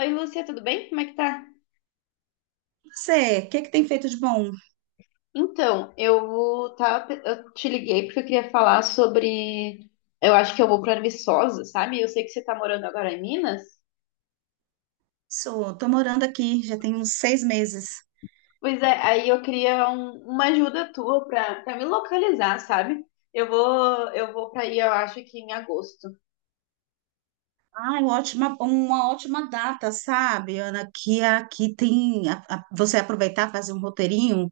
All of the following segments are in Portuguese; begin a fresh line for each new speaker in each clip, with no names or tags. Oi, Lúcia, tudo bem? Como é que tá?
Você, o que tem feito de bom?
Eu te liguei porque eu queria falar sobre. Eu acho que eu vou para Viçosa, sabe? Eu sei que você tá morando agora em Minas.
Sou, tô morando aqui, já tem uns 6 meses.
Pois é, aí eu queria uma ajuda tua para me localizar, sabe? Eu vou para aí, eu acho que em agosto.
Ai, ótima, uma ótima data, sabe, Ana? Que aqui tem, você aproveitar, fazer um roteirinho,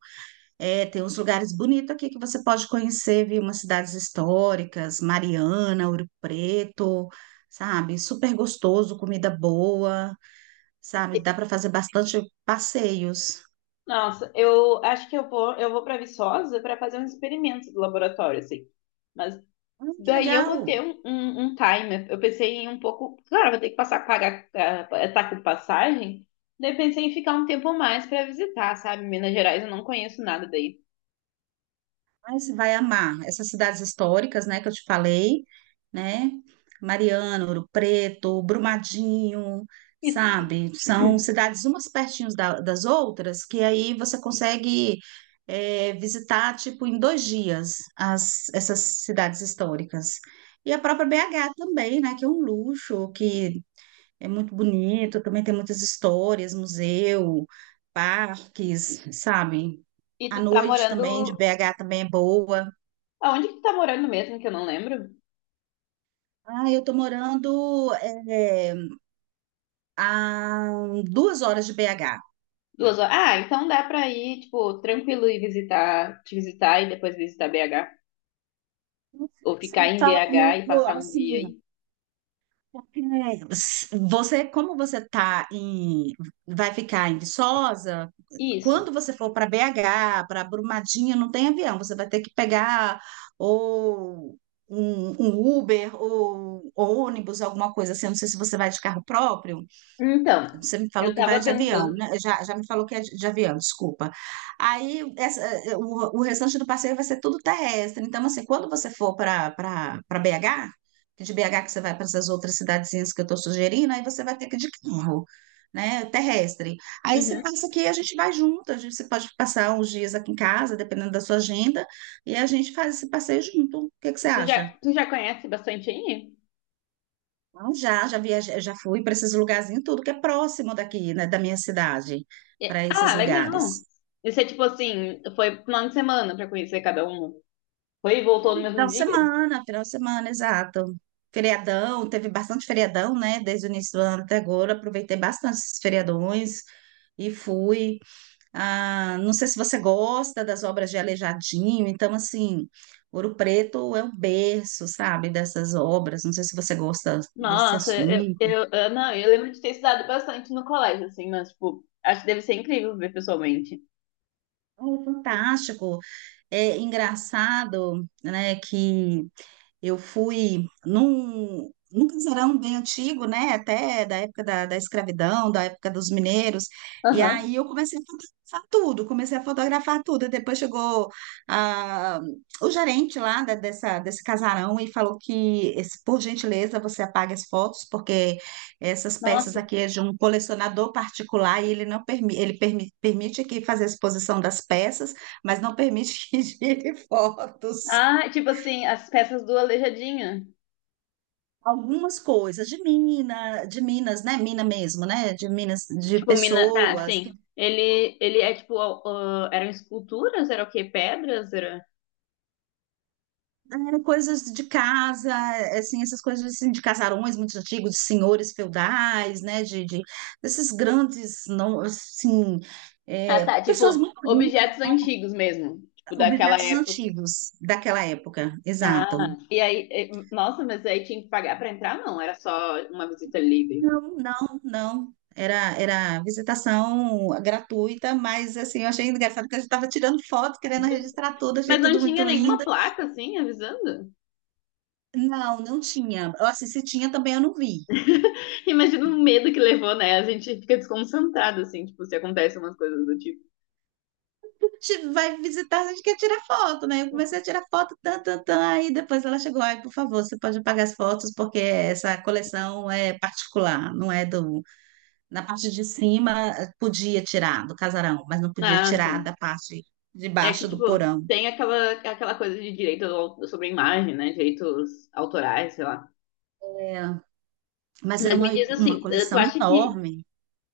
tem uns lugares bonitos aqui que você pode conhecer, viu? Umas cidades históricas, Mariana, Ouro Preto, sabe? Super gostoso, comida boa, sabe? Dá para fazer bastante passeios.
Nossa, eu acho que eu vou para Viçosa para fazer uns experimentos do laboratório, assim. Mas
Ai, que
daí eu
legal!
botei um timer. Eu pensei em um pouco. Claro, vou ter que passar, pagar, tá com passagem. Daí pensei em ficar um tempo mais pra visitar, sabe? Minas Gerais, eu não conheço nada daí.
Mas vai amar essas cidades históricas, né, que eu te falei, né? Mariana, Ouro Preto, Brumadinho,
E, e,
sabe? São cidades umas pertinhas das outras que aí você consegue visitar, tipo, em 2 dias essas cidades históricas. E a própria BH também, né? Que é um luxo, que é muito bonito, também tem muitas histórias, museu, parques, sabe?
tu
A
tá
noite
morando.
também de BH também é boa.
Aonde que tu tá morando mesmo, que eu não lembro?
Ah, eu tô morando é, a 2 horas de BH.
Duas horas. Ah, então dá pra ir, tipo, tranquilo e visitar, te visitar e depois visitar BH. Ou
Você
ficar em
fala
BH
comigo
e passar um dia
assim,
aí.
porque como você vai ficar em Viçosa,
Isso.
quando você for para BH, para Brumadinho, não tem avião, você vai ter que pegar ou um Uber ou ônibus, alguma coisa assim. Eu não sei se você vai de carro próprio.
Então,
Você me falou
eu
que vai
tava
de avião,
pensando.
né? Já me falou que é de avião, desculpa. O restante do passeio vai ser tudo terrestre. Então, assim, quando você for para BH, que de BH que você vai para essas outras cidadezinhas que eu estou sugerindo, aí você vai ter que ir de carro, né? Terrestre. Aí você
Uhum.
passa aqui e a gente vai junto. A gente, você pode passar uns dias aqui em casa, dependendo da sua agenda, e a gente faz esse passeio junto. O que
E
você
Tu já,
acha?
tu já conhece bastante aí?
Não, já viajei, já fui para esses lugarzinhos, tudo que é próximo daqui, né, da minha cidade, para esses
Ah, legal.
lugares.
E você, tipo assim, foi final de semana pra conhecer cada um? Foi e voltou no
Fui
mesmo dia?
final de semana, exato. Feriadão, teve bastante feriadão, né, desde o início do ano até agora, aproveitei bastante esses feriadões e fui. Ah, não sei se você gosta das obras de Aleijadinho, então, assim, Ouro Preto é o berço, sabe, dessas obras, não sei se você gosta desse
Nossa,
assunto.
não, eu lembro de ter estudado bastante no colégio, assim, mas, tipo, acho que deve ser incrível ver pessoalmente.
É fantástico. É engraçado, né, que eu fui num casarão bem antigo, né? Até da época da escravidão, da época dos mineiros. E
Aham.
aí eu comecei a fotografar tudo, comecei a fotografar tudo. E depois chegou ah, o gerente lá dessa, desse casarão e falou que, esse- por gentileza, você apague as fotos, porque essas peças
Nossa.
aqui é de um colecionador particular e ele não permi ele permi permite que fazer a exposição das peças, mas não permite que gire fotos.
Ah, tipo assim, as peças do Aleijadinha.
Algumas coisas de mina, de Minas, né? Mina mesmo, né? De Minas, de
Tipo, mina. Tá,
pessoas, que,
sim. Ele é tipo. Eram esculturas? Era o quê? Pedras? Era...
coisas de casa, essas coisas assim, de casarões muito antigos, de senhores feudais, né? De desses grandes, não, assim,
Ah, tá.
pessoas
Tipo,
muito ricas,
objetos antigos mesmo. Tipo, daquela
objetos
época.
antigos daquela época, exato.
Ah, e aí. Nossa, mas aí tinha que pagar pra entrar? Não, era só uma visita livre.
Não. Era visitação gratuita, mas assim, eu achei engraçado que a gente estava tirando foto, querendo registrar tudo,
Mas
achei
não
tudo muito
tinha nenhuma
lindo.
placa, assim, avisando?
Não, não tinha. Ou assim, se tinha também eu não vi.
Imagina o medo que levou, né? A gente fica desconcentrado, assim, tipo, se acontecem umas coisas do tipo.
Vai visitar, a gente quer tirar foto, né? Eu comecei a tirar foto, tan, tan, tan, aí depois ela chegou, aí, por favor, você pode apagar as fotos, porque essa coleção é particular, não é do... Na parte de cima, podia tirar do casarão, mas não podia
Ah,
tirar
sim.
da parte de
É que,
baixo do
tipo,
porão.
tem aquela, coisa de direito sobre a imagem, né? Direitos autorais, sei lá.
É, mas era
Mas me diz
uma
assim, tu
coleção
acha que,
enorme.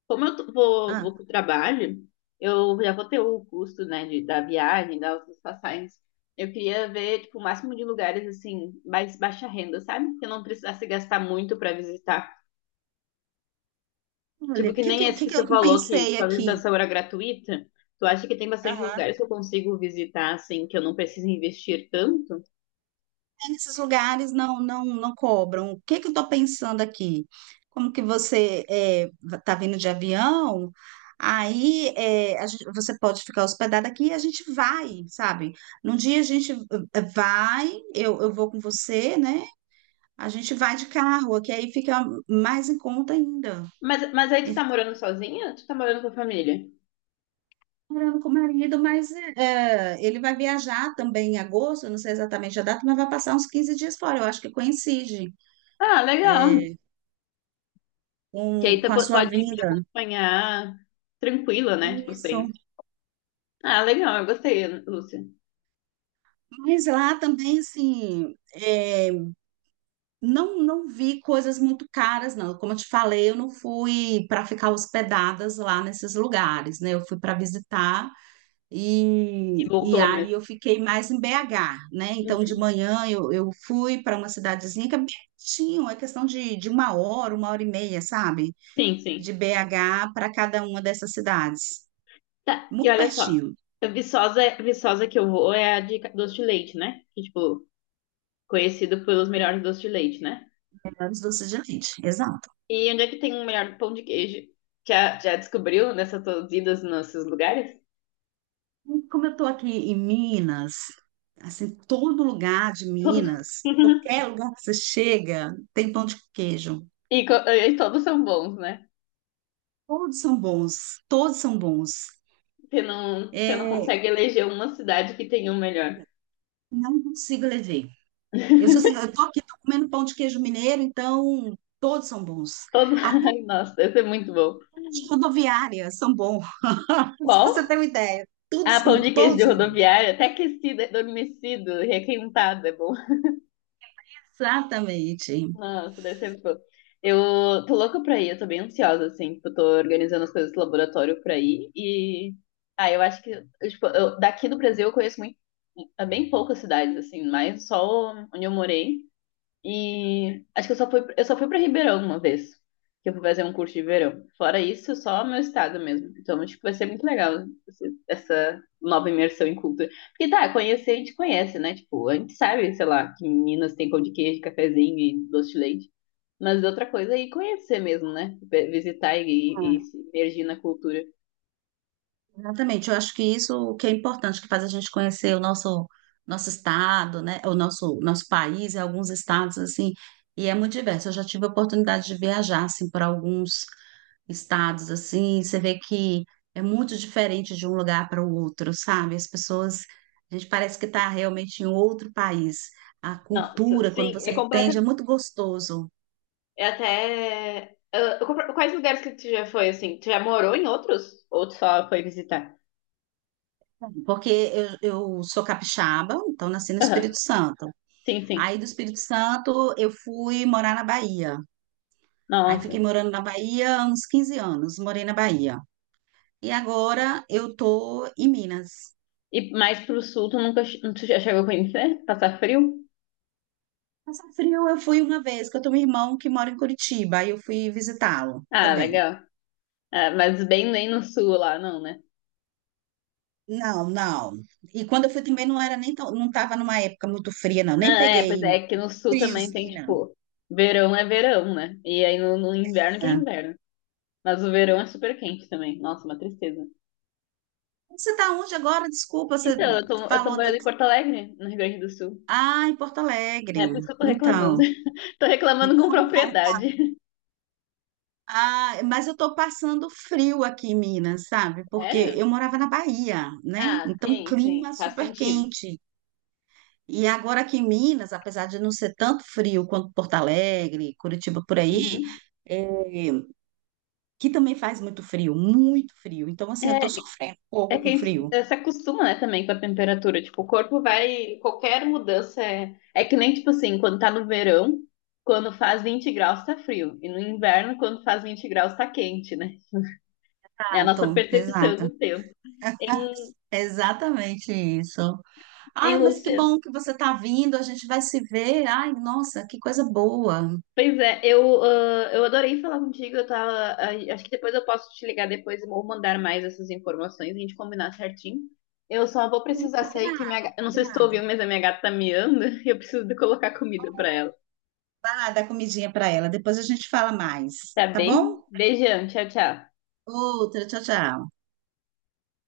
como
Ah,
vou pro trabalho, eu já vou ter o custo, né, da viagem, das passagens. Eu queria ver, tipo, o máximo de lugares, assim, mais baixa renda, sabe? Que eu não precisasse gastar muito pra visitar.
olha,
Tipo,
o
que
que,
nem
que,
esse
que
que
que
você
eu
falou, que,
pensei
tipo, a
aqui?
visitação era gratuita. Tu acha que tem bastante
Aham.
lugares que eu consigo visitar, assim, que eu não preciso investir tanto?
Nesses lugares não cobram. O que eu estou pensando aqui? Como que você está vindo de avião? Aí é, a gente- você pode ficar hospedado aqui e a gente vai, sabe? Num dia a gente eh, vai, eu vou com você, né? A gente vai de carro, que aí fica mais em conta ainda.
Mas aí tu tá
Estou
morando sozinha? Ou tu tá morando com a família?
morando com o marido, mas ele vai viajar também em agosto, eu não sei exatamente a data, mas vai passar uns 15 dias fora. Eu acho que coincide
Ah, legal. Que aí
com a sua
pode me
vinda.
acompanhar tranquila, né? Tipo
Isso.
assim. Ah, legal, eu gostei, Lúcia.
Mas lá também, assim, não, não vi coisas muito caras, não. Como eu te falei, eu não fui para ficar hospedadas lá nesses lugares, né? Eu fui para visitar
E
e
voltou
aí
mesmo.
eu fiquei mais em BH, né? Então, de
Uhum.
manhã eu fui para uma cidadezinha que é pertinho, é questão de 1 hora, 1 hora e meia, sabe?
Sim, sim.
De BH para cada uma dessas cidades.
Tá, e
Muito
olha só.
pertinho,
A Viçosa, Viçosa que eu vou é a doce de leite, né? Que, tipo, conhecido pelos melhores doces de leite, né?
antes do Doce de Leite, exato.
E onde é que tem o melhor pão de queijo? Já já descobriu nessas tuas idas nesses lugares?
Como eu estou aqui em Minas, assim, todo lugar de
Todos.
Minas, qualquer lugar que você chega, tem pão de queijo.
E todos são bons, né?
Todos são bons, todos são bons.
Você não
É,
consegue eleger uma cidade que tem um melhor.
não consigo levar. Eu sou assim, eu tô aqui, tô comendo pão de queijo mineiro, então todos são bons.
Todo...
Até
Ai, nossa, deve ser muito bom.
as rodoviárias são bons. Se você
Qual?
tem uma ideia,
Ah, pão de queijo
todos
de
são bons.
rodoviária, até aquecido, adormecido, requentado, é bom.
Exatamente.
Nossa, deve ser bom. Eu tô louca pra ir, eu tô bem ansiosa, assim, tipo, eu tô organizando as coisas do laboratório pra ir e... Ah, eu acho que, daqui do Brasil eu conheço muito, bem poucas cidades, assim, mais só onde eu morei. E acho que eu só fui para Ribeirão uma vez, que eu fui fazer um curso de verão. Fora isso, só meu estado mesmo. Então, acho que vai ser muito legal essa nova imersão em cultura. Porque tá, conhecer a gente conhece, né? Tipo, a gente sabe, sei lá, que Minas tem pão de queijo, cafezinho e doce de leite. Mas outra coisa é ir conhecer mesmo, né? Visitar e se imergir na cultura.
Exatamente, eu acho que isso o que é importante, que faz a gente conhecer o nosso estado, né, o nosso país e alguns estados assim, e é muito diverso. Eu já tive a oportunidade de viajar assim para alguns estados assim, você vê que é muito diferente de um lugar para o outro, sabe? As pessoas, a gente parece que está realmente em um outro país. A
Não,
cultura, quando
sim, é
você entende, é
completamente.
muito gostoso,
É até. Quais lugares que tu já foi, assim? Tu já morou em outros? Ou tu só foi visitar.
porque eu sou capixaba, então nasci no Espírito Santo.
Sim, sim.
Aí do Espírito Santo eu fui morar na Bahia. Aí
Nossa.
fiquei morando na Bahia há uns 15 anos, morei na Bahia. E agora eu tô em Minas.
E mais pro sul, tu nunca che- tu já chegou a conhecer? Passar frio?
Passar frio eu fui uma vez, que eu tenho um irmão que mora em Curitiba, aí eu fui visitá-lo
Ah,
também.
legal. Ah, mas bem nem no sul lá, não, né?
Não, não. E quando eu fui também não era nem tão, não estava numa época muito fria, não.
Não,
Nem
é, pois
peguei
é, que no sul também tem,
friozinho, não.
tipo, verão é verão, né? E aí no inverno que é
É.
inverno. Mas o verão é super quente também. Nossa, uma tristeza.
Você está onde agora? Desculpa, você
Então, eu tô
falou da...
morando em Porto Alegre, no Rio Grande do Sul.
Ah, em Porto
É
Alegre.
por isso que eu tô reclamando.
Então.
Tô reclamando com propriedade.
Ah, mas eu estou passando frio aqui em Minas, sabe? Porque
Sério?
eu morava na Bahia, né?
Ah,
Então,
sim, sim.
clima
Faz
super
sentido.
quente. E agora aqui em Minas, apesar de não ser tanto frio quanto Porto Alegre, Curitiba por aí,
Uhum.
é, que também faz muito frio, muito frio. Então, assim, eu estou
É,
sofrendo um
é
pouco
que a
com
gente
frio.
se acostuma, né, também com a temperatura. Tipo, o corpo vai. Qualquer mudança é. É que nem, tipo assim, quando tá no verão, quando faz 20 graus tá frio. E no inverno, quando faz 20 graus tá quente, né? É a nossa
Exato,
percepção
exato.
do tempo. Em,
Exatamente isso. Ai, mas que
Lúcia.
bom que você está vindo, a gente vai se ver. Ai, nossa, que coisa boa.
Pois é, eu adorei falar contigo. Eu tava. Acho que depois eu posso te ligar depois ou mandar mais essas informações, a gente combinar certinho. Eu só vou precisar sair que minha.
Combinado,
Eu não sei se tu ouviu,
combinado.
mas a minha gata tá miando e eu preciso de colocar comida pra ela.
Dar comidinha para ela. Depois a gente fala mais,
Tá
tá
bem?
bom?
Beijão, tchau, tchau.
Outra, tchau, tchau.